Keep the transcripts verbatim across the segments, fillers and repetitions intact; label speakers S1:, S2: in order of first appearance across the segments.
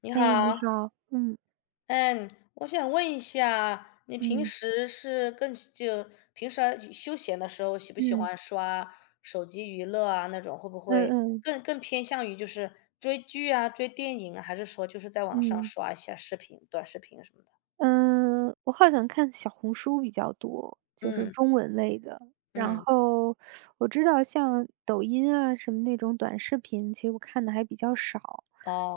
S1: 你
S2: 哎，你
S1: 好，
S2: 好。嗯。
S1: 嗯，我想问一下，你平
S2: 嗯。
S1: 时是更喜就平时啊休闲的时候，喜不喜
S2: 嗯。
S1: 欢刷手机娱乐啊？那种会不
S2: 嗯
S1: 会
S2: 嗯。
S1: 更更偏向于就是追剧啊、追电影啊，还是说就是在网上
S2: 嗯。
S1: 刷一下视频、短视频什么的？
S2: 嗯，我好像看小红书比较多，就是
S1: 嗯
S2: 中文类的。然
S1: 嗯，
S2: 后我知道像抖音啊什么那种短视频，其实我看的还比较少。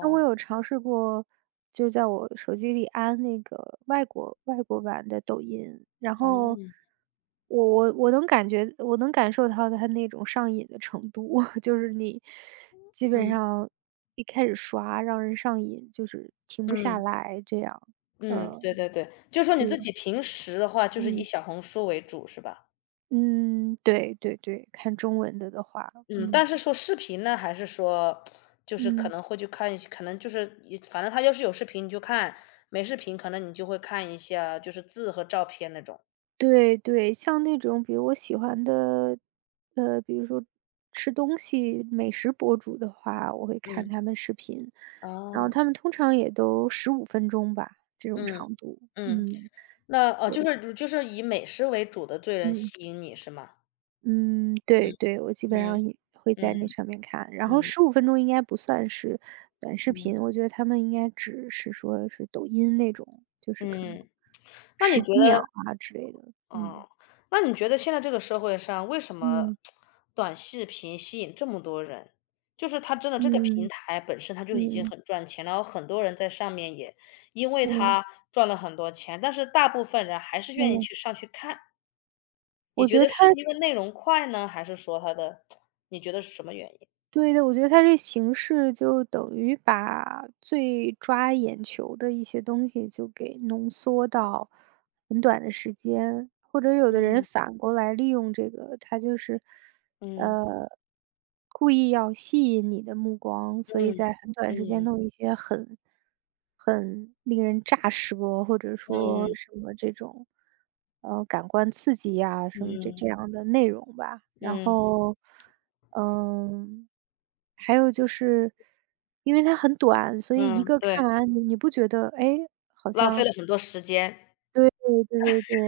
S2: 那我有尝试过，就在我手机里安那个外国外国版的抖音，然后
S1: 哦，
S2: 我我我能感觉，我能感受到它那种上瘾的程度，就是你基本
S1: 嗯
S2: 上一开始刷，让人上瘾，就是停不下
S1: 嗯
S2: 来这样。
S1: 嗯，
S2: 呃，
S1: 对对对，就说你
S2: 对。
S1: 自己平时的话，就是以
S2: 嗯。
S1: 小红书为主，是吧？
S2: 嗯。对对对，看中文的的话。
S1: 嗯，
S2: 嗯
S1: 但是说视频呢，还是说就是可
S2: 嗯。
S1: 能会去看一些，可能就是一反正他要是有视频你就看，没视频可能你就会看一下，就是字和照片那种。
S2: 对对，像那种比如我喜欢的，呃，比如说吃东西美食博主的话，我会看
S1: 嗯，
S2: 他们视频，然后
S1: 哦，
S2: 他们通常也都十五分钟吧，这种
S1: 嗯
S2: 长度。
S1: 嗯，
S2: 嗯
S1: 那哦，就是就是以美食为主的罪人
S2: 嗯。
S1: 吸引你是吗？
S2: 嗯，对对，我基本上
S1: 嗯
S2: 也会在
S1: 嗯
S2: 那
S1: 嗯
S2: 上面看，然后
S1: 嗯
S2: 十五分钟应该不算是短视
S1: 嗯
S2: 频，我觉得他们应该只是说是抖音那种，就是可能
S1: 嗯，那你
S2: 十几
S1: 觉得
S2: 秒啊之类的。嗯。
S1: 哦，那你觉得现在这个社会上，为什么
S2: 嗯。
S1: 短视频吸引这么多人？就是它真的这个平
S2: 嗯。
S1: 台本身它就已经
S2: 嗯。
S1: 很赚钱，然后很多人在上面也因为
S2: 嗯。
S1: 它赚了很多钱，但是大部分人还是愿意
S2: 嗯。
S1: 去上去看。你
S2: 我
S1: 觉
S2: 觉得
S1: 得
S2: 他
S1: 是因为内容快呢，还是说它的你觉得是什么原因？
S2: 对的，我觉得他这形式就等于把最抓眼球的一些东西就给浓缩到很短的时间，或者有的人
S1: 嗯
S2: 反过来利用这个，他就是
S1: 嗯
S2: 呃，故意要吸引你的目光，所以
S1: 嗯
S2: 在很短时间
S1: 嗯
S2: 弄一些很很令人炸舌，或者说
S1: 嗯
S2: 什么这种，呃，感官刺激呀，什么这
S1: 嗯
S2: 这样的内容吧。然
S1: 嗯
S2: 后，嗯，还有就是因为它很短，所以一
S1: 嗯，
S2: 个
S1: 对，
S2: 看完你你不觉得，哎，
S1: 浪费了很多时间，
S2: 对对对对。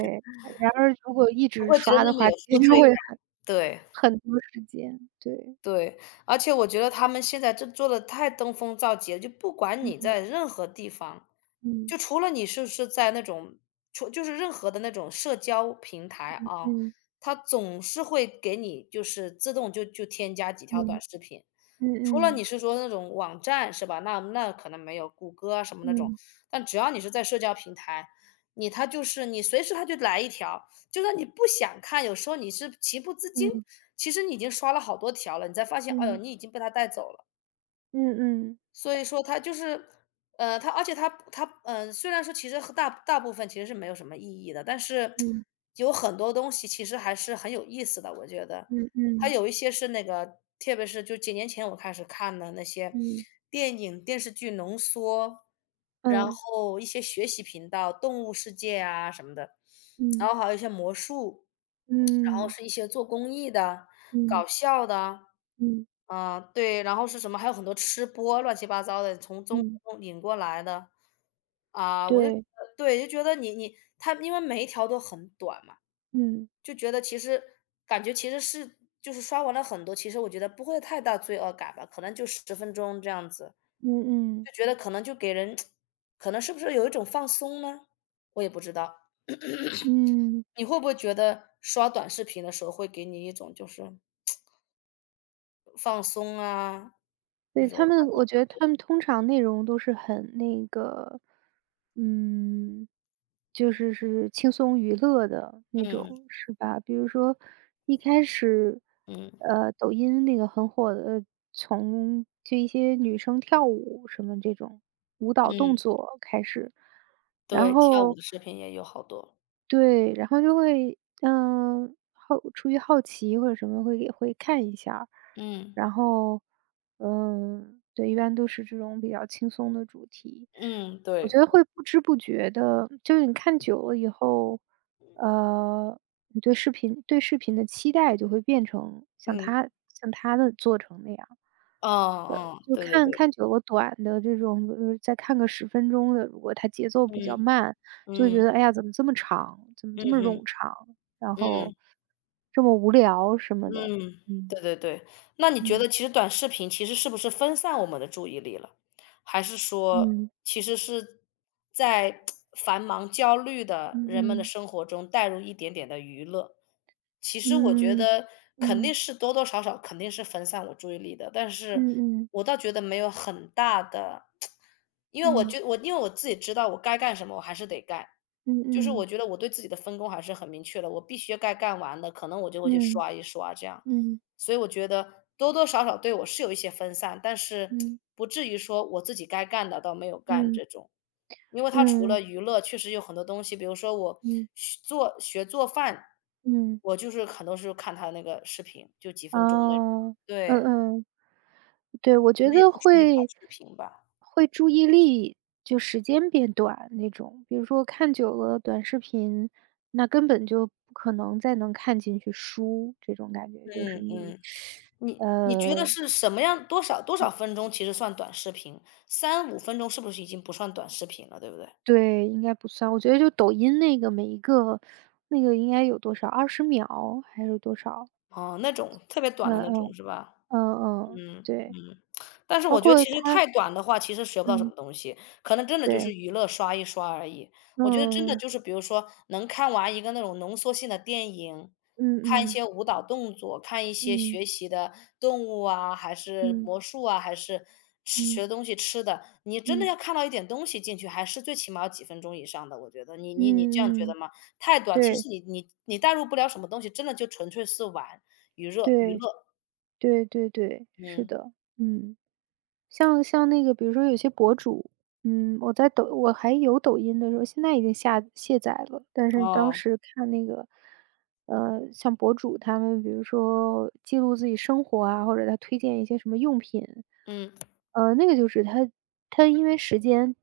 S2: 然而如果一
S1: 不
S2: 直
S1: 会觉得
S2: 刷
S1: 那
S2: 的
S1: 么
S2: 话，
S1: 有负
S2: 其实
S1: 罪
S2: 会
S1: 感。
S2: 很
S1: 对。
S2: 很多时间，对。
S1: 对，而且我觉得他们现在这做的太登峰造极了，就不管你
S2: 嗯。
S1: 在任何地方，
S2: 嗯。
S1: 就除了你是是在那种除就是任何的那种社交平台啊，
S2: 嗯。
S1: 它总是会给你就是自动就就添加几条短
S2: 嗯。
S1: 视频。
S2: 嗯。
S1: 除了
S2: 嗯。
S1: 你是说那种网站是吧？那那可能没有，谷歌啊什么那种，
S2: 嗯。
S1: 但只要你是在社交平台，你它就是你随时它就来一条，就算你不想看，有时候你是情不自禁，
S2: 嗯。
S1: 其实你已经刷了好多条了，你才发现，哎呦，
S2: 嗯。
S1: 你
S2: 嗯。
S1: 已经被他带走了。
S2: 嗯。
S1: 所以说他就是，呃，他而且他他嗯，呃虽然说其实和大大部分其实是没有什么意义的，但是
S2: 嗯。嗯。
S1: 有很多东西其实还是很有意思的，我觉得。它
S2: 嗯。
S1: 有一些是那个，特别是就几年前我开始看的那些
S2: 嗯。
S1: 电影、电视剧浓缩，然
S2: 嗯。
S1: 后一些学习频道，动物世界啊什么的，然后还有一些魔术，然后
S2: 嗯。
S1: 是一些做公益的、搞
S2: 嗯。
S1: 笑的，
S2: 嗯，
S1: 啊、对，然后是什么？还有很多吃播，乱七八糟的，从中
S2: 嗯
S1: 国引过来的，啊、我就觉
S2: 对，
S1: 得对，就觉得你你他，因为每一条都很短嘛。
S2: 嗯。
S1: 就觉得其实感觉其实是就是刷完了很多，其实我觉得不会太大罪恶感吧，可能就十分钟这样子，
S2: 嗯。嗯。
S1: 就觉得可能就给人可能是不是有一种放松呢？我也不知道。
S2: 嗯。
S1: 你会不会觉得刷短视频的时候会给你一种就是放松啊，那
S2: 对，
S1: 种。
S2: 他们我觉得他们通常内容都是很那个，嗯，就是是轻松娱乐的那
S1: 嗯，
S2: 种，是吧？比如说一开始，
S1: 嗯，
S2: 呃，抖音那个很火的，从就一些女生跳舞什么这种舞蹈动
S1: 嗯，
S2: 作开始，然
S1: 对，跳舞
S2: 后
S1: 的视频也有好多。
S2: 对，然后就会，嗯，好出于好奇或者什么会也会看一下儿，
S1: 嗯，
S2: 然后，嗯，对，一般都是这种比较轻松的主题。
S1: 嗯，
S2: 我
S1: 对，
S2: 觉得会不知不觉的，就是你看久了以后，呃，你对视频对视频的期待就会变成像
S1: 嗯，
S2: 他像他的做成那样。
S1: 嗯，
S2: 呃，
S1: 嗯，
S2: 就
S1: 对对
S2: 看
S1: 对，
S2: 看久了短的这种，呃，再看个十分钟的，如果它节奏比较
S1: 嗯，
S2: 慢，就会觉
S1: 嗯，
S2: 得，哎呀，怎么这么长，怎么
S1: 嗯
S2: 这么
S1: 嗯
S2: 冗长，然
S1: 嗯。
S2: 后这么无聊什么的。
S1: 嗯，对
S2: 嗯。
S1: 对对。那你觉
S2: 嗯。
S1: 得其实短视频其实是不是分散我们的注意力了？还是说
S2: 嗯。
S1: 其实是在繁忙焦虑的
S2: 嗯
S1: 人们的
S2: 嗯。
S1: 生活中带入一点点的娱乐？其实我觉
S2: 嗯。
S1: 得肯定
S2: 嗯。
S1: 是多多少少肯定是分散我注意力的，但是
S2: 嗯。嗯。
S1: 我倒觉得没有很大的，因为我
S2: 嗯。
S1: 觉我因为我自己知道我该干什么，我还是得干。就是我
S2: 嗯。
S1: 觉得我对自己的分工还是很明确的，我必须该干完的，可能我就会去
S2: 嗯。
S1: 刷一刷这样。
S2: 嗯。
S1: 所以我觉得多多少少对我是有一些分散，但是
S2: 嗯。嗯。
S1: 不至于说我自己该干的倒没有干
S2: 嗯。
S1: 这种。因为他除
S2: 嗯。
S1: 了娱乐，确实有很多东西，比如说我
S2: 嗯。嗯。
S1: 学做学做饭，
S2: 嗯。
S1: 我就是很多时候看他那个视频，就几分钟那种。
S2: 哦。嗯
S1: 对，
S2: 嗯。对，我
S1: 可
S2: 觉
S1: 能也
S2: 得
S1: 不属于短
S2: 会
S1: 视频吧。
S2: 会注意力就时间变短那种。比如说看久了短视频，那根本就不可能再能看进去书，这种感觉就是
S1: 嗯
S2: 你。
S1: 嗯，你你觉得
S2: 呃，
S1: 是什么样多少多少分钟其实算短视频三五分钟是不是已经不算短视频了，对不对？
S2: 对，应该不算。我觉得就抖音那个每一个那个应该有多少二十秒还是多少？
S1: 哦，那种特别
S2: 嗯
S1: 短的那种
S2: 嗯。
S1: 是吧？
S2: 嗯嗯。
S1: 嗯
S2: 对，
S1: 嗯，但是
S2: 包
S1: 我觉得
S2: 括
S1: 其实
S2: 它。
S1: 太短的话，其实学不到什
S2: 嗯。
S1: 么东西，可能真的就
S2: 对。
S1: 是娱乐刷一刷而已。我觉得真的
S2: 嗯，
S1: 就是比如说能看完一个那种浓缩性的电影，
S2: 嗯。
S1: 看一
S2: 嗯
S1: 些舞蹈动作，看一些
S2: 嗯。
S1: 学习的动物啊，还是
S2: 嗯。
S1: 魔术啊，还是吃学
S2: 嗯。
S1: 的东西吃的，你真的
S2: 嗯。
S1: 要看到一点东西进去，还是最起码要几分钟以上的。我觉得你你你这样觉
S2: 嗯。
S1: 得
S2: 嗯。
S1: 吗？太短，其
S2: 对
S1: 实你你你带入不了什么东西，真的就纯粹是玩娱乐娱
S2: 对
S1: 乐，
S2: 对对对，是
S1: 嗯，
S2: 的。嗯，像像那个比如说有些博主，嗯，我在抖我还有抖音的时候，现在已经下卸载了，但是当
S1: 哦。
S2: 时看那个，呃，像博主他们比如说记录自己生活啊，或者他推荐一些什么用品，
S1: 嗯
S2: 呃，那个就是他他因为时间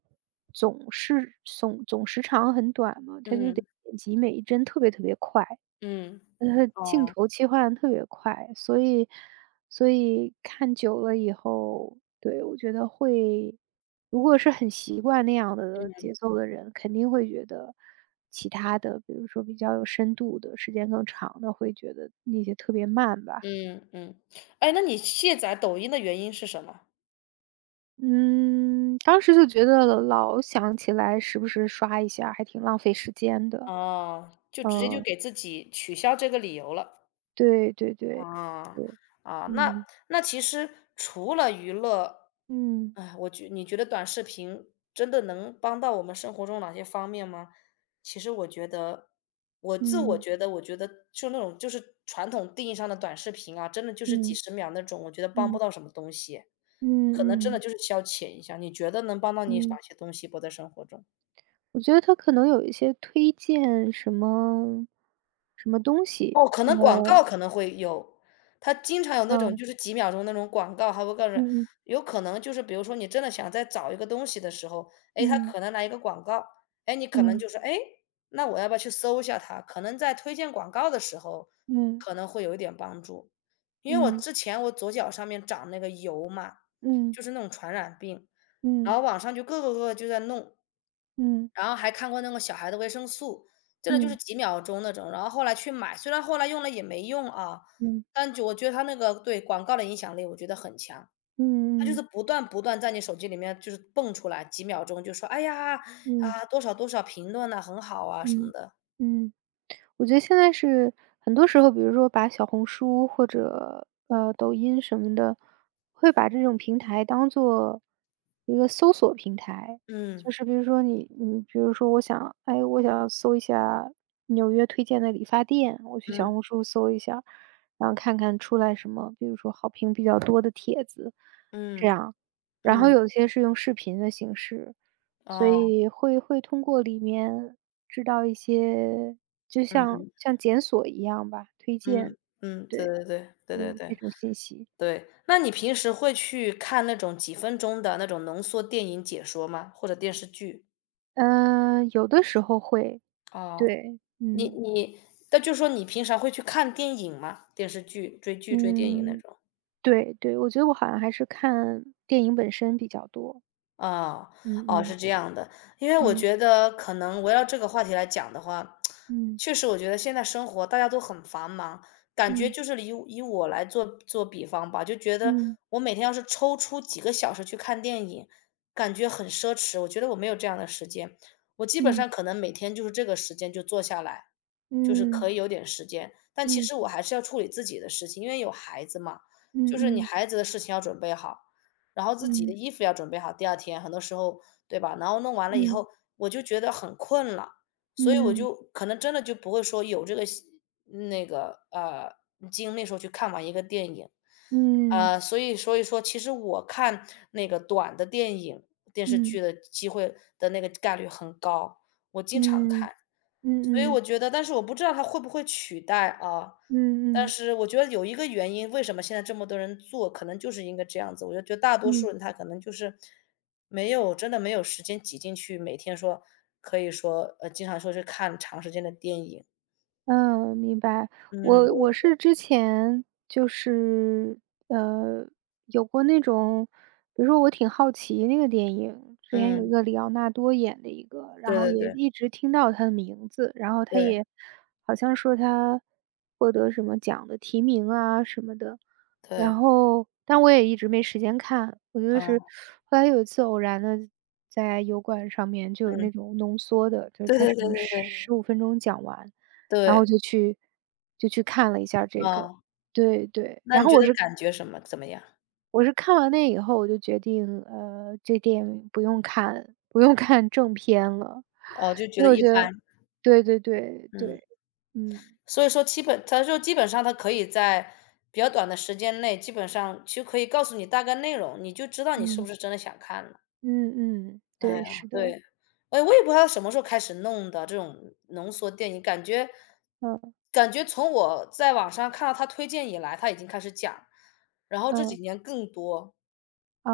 S2: 总是总总时长很短嘛，他就得
S1: 嗯
S2: 剪辑每一帧特别特别快。
S1: 嗯，
S2: 呃，镜
S1: 哦，
S2: 头切换得特别快，所以所以看久了以后，对，我觉得会如果是很习惯那样的
S1: 嗯
S2: 节奏的人，肯定会觉得其他的，比如说比较有深度的、时间更长的，会觉得那些特别慢吧。
S1: 嗯嗯哎，那你卸载抖音的原因是什么？
S2: 嗯，当时就觉得老想起来时不时刷一下，还挺浪费时间的。
S1: 哦，就直接就
S2: 嗯，
S1: 给自己取消这个理由了。
S2: 对对对
S1: 啊，
S2: 对。
S1: 啊，那
S2: 嗯。
S1: 那其实除了娱乐，
S2: 嗯。
S1: 哎，我觉你觉得短视频真的能帮到我们生活中哪些方面吗？其实我觉得，我自我
S2: 嗯。
S1: 觉得，我觉得就那种就是传统定义上的短视频啊，真的就是几
S2: 嗯。
S1: 十秒那种，我觉得帮不
S2: 嗯。
S1: 到什么东西。
S2: 嗯。
S1: 可能真的
S2: 嗯。
S1: 就是消遣一下，你觉得能帮到你
S2: 嗯，
S1: 哪些东西不？在生活中，
S2: 我觉得他可能有一些推荐什么什么东西。
S1: 哦，可能广
S2: 呃，
S1: 告可能会有，他经常有那种就是几秒钟那种广告，还会告诉人
S2: 嗯。
S1: 有可能就是比如说你真的想再找一个东西的时候，哎，他
S2: 嗯。
S1: 可能来一个广告，哎，你可能
S2: 嗯。
S1: 就说：“哎，那我要不要去搜一下它？”可能在推荐广告的时候，
S2: 嗯。
S1: 可能会有一点帮助。因为我
S2: 嗯。
S1: 之前我左脚上面长那个疣嘛，
S2: 嗯。
S1: 就是那种传染病，然
S2: 嗯。
S1: 后网上就各个各个就在弄。
S2: 嗯。嗯。
S1: 然后还看过那个小孩的维生素，真的就是
S2: 嗯。
S1: 几秒钟那种。然后后来去买，虽然后来用了也没用啊，
S2: 嗯。嗯。
S1: 但就我觉得它那个对广告的影响力，我觉得很强。它就
S2: 嗯。
S1: 是
S2: 嗯。
S1: 不断不断在你手机里面就是蹦出来，几秒钟就说：“哎呀，
S2: 嗯。
S1: 啊多少多少评论呐，很好啊什么
S2: 嗯。
S1: 的。”
S2: 嗯，我觉得现在是很多时候，比如说把小红书或者，呃，抖音什么的，会把这种平台当做一个搜索平台。就
S1: 嗯
S2: 是比如说你你比如说我想哎，我想搜一下纽约推荐的理发店，我去小
S1: 嗯
S2: 红书搜一下，然后看看出来什么，比如说好评比较多的帖子，这
S1: 嗯
S2: 样。然后
S1: 嗯，
S2: 有些是用视频的形式，所
S1: 哦，
S2: 以会会通过里面知道一些，就
S1: 嗯
S2: 像
S1: 嗯
S2: 像检索一样吧，推
S1: 嗯
S2: 荐，
S1: 嗯，对
S2: 对。
S1: 对对对对
S2: 嗯，这
S1: 对
S2: 种信息。
S1: 对。那你平时会去看那种几分钟的那种浓缩电影解说吗？或者电视剧？
S2: 嗯，有的时候会，
S1: 哦，
S2: 对。
S1: 你
S2: 嗯。
S1: 你那就说你平常会去看电影吗？电视剧、追剧、追电影那
S2: 嗯，
S1: 种？
S2: 对对，我觉得我好像还是看电影本身比较多。
S1: 啊，
S2: 嗯。
S1: 哦，是
S2: 嗯。
S1: 这样的。因为我
S2: 嗯。
S1: 觉得可能围绕这个话题来讲的话，
S2: 嗯。
S1: 确实我觉得现在生活大家都很繁忙，感觉
S2: 嗯。
S1: 就是以以我来做做比方吧，就觉得
S2: 嗯。
S1: 我每天要是抽出几个小时去看电影，感觉很奢侈，我觉得我没有这样的时间。我基本
S2: 嗯。
S1: 上可能每天就是这个时间就坐下来，就是
S2: 嗯。
S1: 可以有点时间，但其
S2: 嗯。
S1: 实我还是要处理自己的事情，因为有孩子嘛，就是你
S2: 嗯。嗯。
S1: 孩子的事情要准备好。然后自己的
S2: 嗯。
S1: 衣服要准备好，第二天很多时候，对吧？然后弄完了以
S2: 嗯。
S1: 后，我就觉得很困了，所以我
S2: 嗯。
S1: 就可能真的就不会说有这个习那个，呃，精力说去看完一个电影。
S2: 嗯。
S1: 呃，所以所以说其实我看那个短的电影、电视
S2: 嗯。
S1: 剧
S2: 嗯。
S1: 的机会的那个概率很高，我经常
S2: 嗯。
S1: 看。所以我
S2: 嗯。
S1: 觉得但是我不知道它会不会取代啊，
S2: 嗯。
S1: 但
S2: 嗯。
S1: 是我觉得有一个原因，为什么现在这么多人做，可能就是因为这样子。我就觉得大多数
S2: 嗯。
S1: 人他可能就是没有真的没有时间挤进去，每天说可以说，呃，经常说是看长时间的电影。
S2: 嗯，明白。
S1: 嗯，
S2: 我
S1: 嗯。
S2: 我是之前就是，呃，有过那种，比如说我挺好奇那个电影，之前有
S1: 嗯
S2: 一个里奥纳多演的一个，然后也一直听到他的名字，然后他也好像说他获得什么奖的提名啊什么的。然后但我也一直没时间看，我觉得是后来有一次偶然的，在油管上面就有那种浓缩的，就是
S1: 对
S2: 他
S1: 对
S2: 什
S1: 对
S2: 么
S1: 对对，嗯嗯
S2: 十五分钟讲完。
S1: 对对对
S2: 然
S1: 对对
S2: 后
S1: 对，
S2: 就去就去看了一下这个，
S1: 啊，
S2: 对对，
S1: 那
S2: 然
S1: 你
S2: 后
S1: 觉
S2: 我
S1: 得
S2: 是
S1: 感觉什么怎么样？
S2: 我是看完那以后，我就决定，呃，这电影不用看不用看正片了，
S1: 哦，就觉
S2: 因
S1: 得
S2: 为我
S1: 一
S2: 觉得
S1: 般，
S2: 对对对
S1: 嗯。
S2: 对。嗯
S1: 所以说基本他就基本上他可以在比较短的时间内，基本上就可以告诉你大概内容，你就知道你是不
S2: 嗯。
S1: 是真的想看了。
S2: 嗯。嗯。
S1: 哎呀，
S2: 对，是
S1: 对，
S2: 的。
S1: 哎，我也不知道他什么时候开始弄的这种浓缩电影，感觉
S2: 嗯
S1: 感觉从我在网上看到他推荐以来，他已经开始讲，然后这几
S2: 嗯。
S1: 年更多。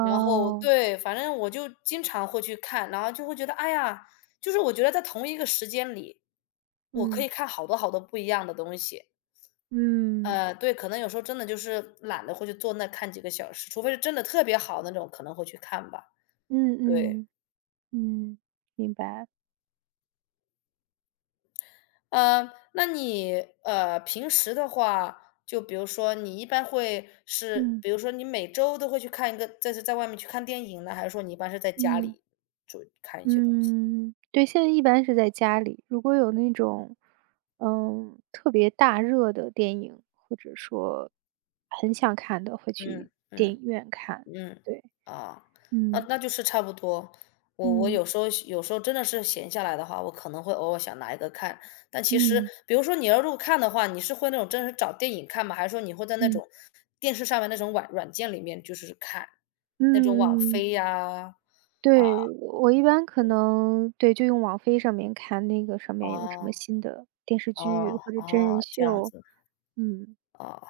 S1: 然后对，反正我就经常会去看，然后就会觉得，哎呀，就是我觉得在同一个时间里，我可
S2: 嗯。
S1: 以看好多好多不一样的东西。
S2: 嗯。
S1: 呃，对，可能有时候真的就是懒得会去坐那看几个小时，除非是真的特别好那种，可能会去看吧。
S2: 嗯。
S1: 对，
S2: 嗯。嗯，明白。
S1: 呃，那你呃平时的话，就比如说你一般会是，
S2: 嗯
S1: 比如说你每周都会去看一个，在在外面去看电影呢，还是说你一般是在家
S2: 嗯。
S1: 里就看一些东西？
S2: 嗯，对，现在一般是在家里，如果有那种，嗯，特别大热的电影，或者说很想看的，会去
S1: 嗯
S2: 电
S1: 嗯。
S2: 影院看，
S1: 嗯，
S2: 对。
S1: 啊，啊，
S2: 嗯。
S1: 那就是差不多。我我
S2: 嗯。
S1: 有时候有时候真的是闲下来的话，我可能会偶尔想拿一个看。但其实，
S2: 嗯。
S1: 比如说你要如果看的话，你是会那种真是找电影看吗？还是说你会在那
S2: 嗯。
S1: 种电视上面那种软软件里面就是看那种网
S2: 嗯嗯。
S1: 飞呀？
S2: 对，我一般可能对，就用网飞上面看那个上面有什么
S1: 哦
S2: 新的电视剧
S1: 哦
S2: 或者真
S1: 哦，
S2: 人
S1: 这样
S2: 秀。
S1: 子，
S2: 嗯。
S1: 啊。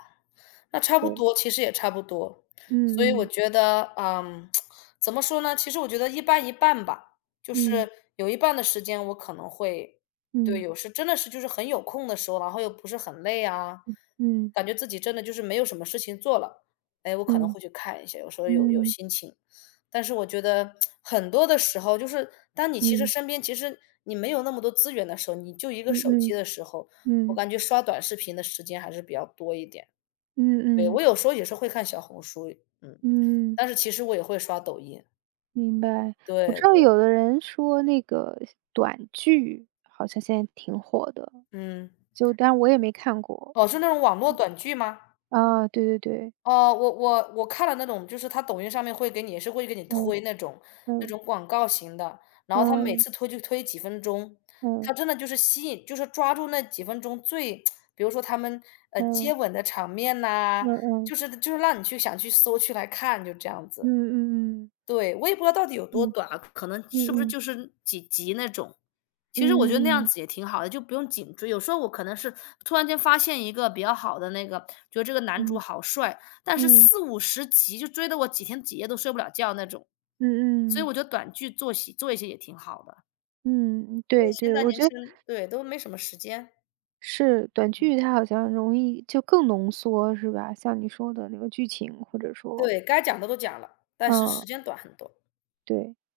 S1: 那差不
S2: 对。
S1: 多，其实也差不多。所以
S2: 嗯
S1: 我
S2: 嗯。
S1: 觉得，嗯，怎么说呢？其实我觉得一半一半吧，就
S2: 嗯。
S1: 是有一半的时间我可能会对，
S2: 嗯。
S1: 有时真的是就是很有空的时候，然后又不是很累啊，
S2: 嗯。
S1: 感觉自己真的就是没有什么事情做了，哎，我可能
S2: 嗯。
S1: 会去看一下，有时候有有
S2: 嗯。嗯。
S1: 心情。但是我觉得很多的时候，就是当你其实
S2: 嗯
S1: 身边其实你没有那么多资源的时候，你就一个
S2: 嗯。
S1: 手机
S2: 嗯。
S1: 的时候，我
S2: 嗯。
S1: 感觉刷短视频的时间还是比较多一点。
S2: 嗯
S1: 对，我
S2: 嗯。
S1: 有时候也是会看小红书，嗯，
S2: 嗯，
S1: 但是其实我也会刷抖音，
S2: 明白。我
S1: 对
S2: 知道
S1: 对，
S2: 有的人说那个短剧好像现在挺火的，
S1: 嗯。
S2: 就但我也没看过。
S1: 哦，是那种网络短剧吗？
S2: 啊，对对对。
S1: 哦，我我我看了那种，就是他抖音上面会给你也是会给你
S2: 嗯。
S1: 推那种那
S2: 嗯。
S1: 种广告型的，然后他每
S2: 嗯。
S1: 次推就推几分钟，
S2: 嗯。
S1: 他真的就是吸引就是抓住那几分钟最 比如说他们，呃，接
S2: 嗯。
S1: 吻的场面呐，
S2: 嗯
S1: 就
S2: 嗯。
S1: 是就是让你去想去搜去来看，就这样
S2: 嗯
S1: 子。
S2: 嗯。
S1: 对，我也不知道到底有多
S2: 嗯。
S1: 短啊，可能
S2: 嗯
S1: 是不是
S2: 嗯。
S1: 就是几集那种。其实我觉得那样
S2: 嗯嗯。
S1: 子也挺好的，就不用紧追。有时候我可能是突然间发现一个比较好的那个，觉得这个男主好帅，但是
S2: 嗯
S1: 四五十集就追得我几天几夜都睡不了觉那种。所
S2: 嗯。
S1: 以
S2: 嗯。
S1: 我觉得短剧做些做一些也挺好的。
S2: 嗯，
S1: 对，
S2: 对
S1: 现
S2: 对，
S1: 在
S2: 我
S1: 年
S2: 觉得
S1: 轻人对，都没什么时间，
S2: 是短剧它好像容易就更浓缩是吧？像你说的那个剧情或者说。
S1: 对，该讲的都讲了，但是时
S2: 嗯，
S1: 间短很多。
S2: 对。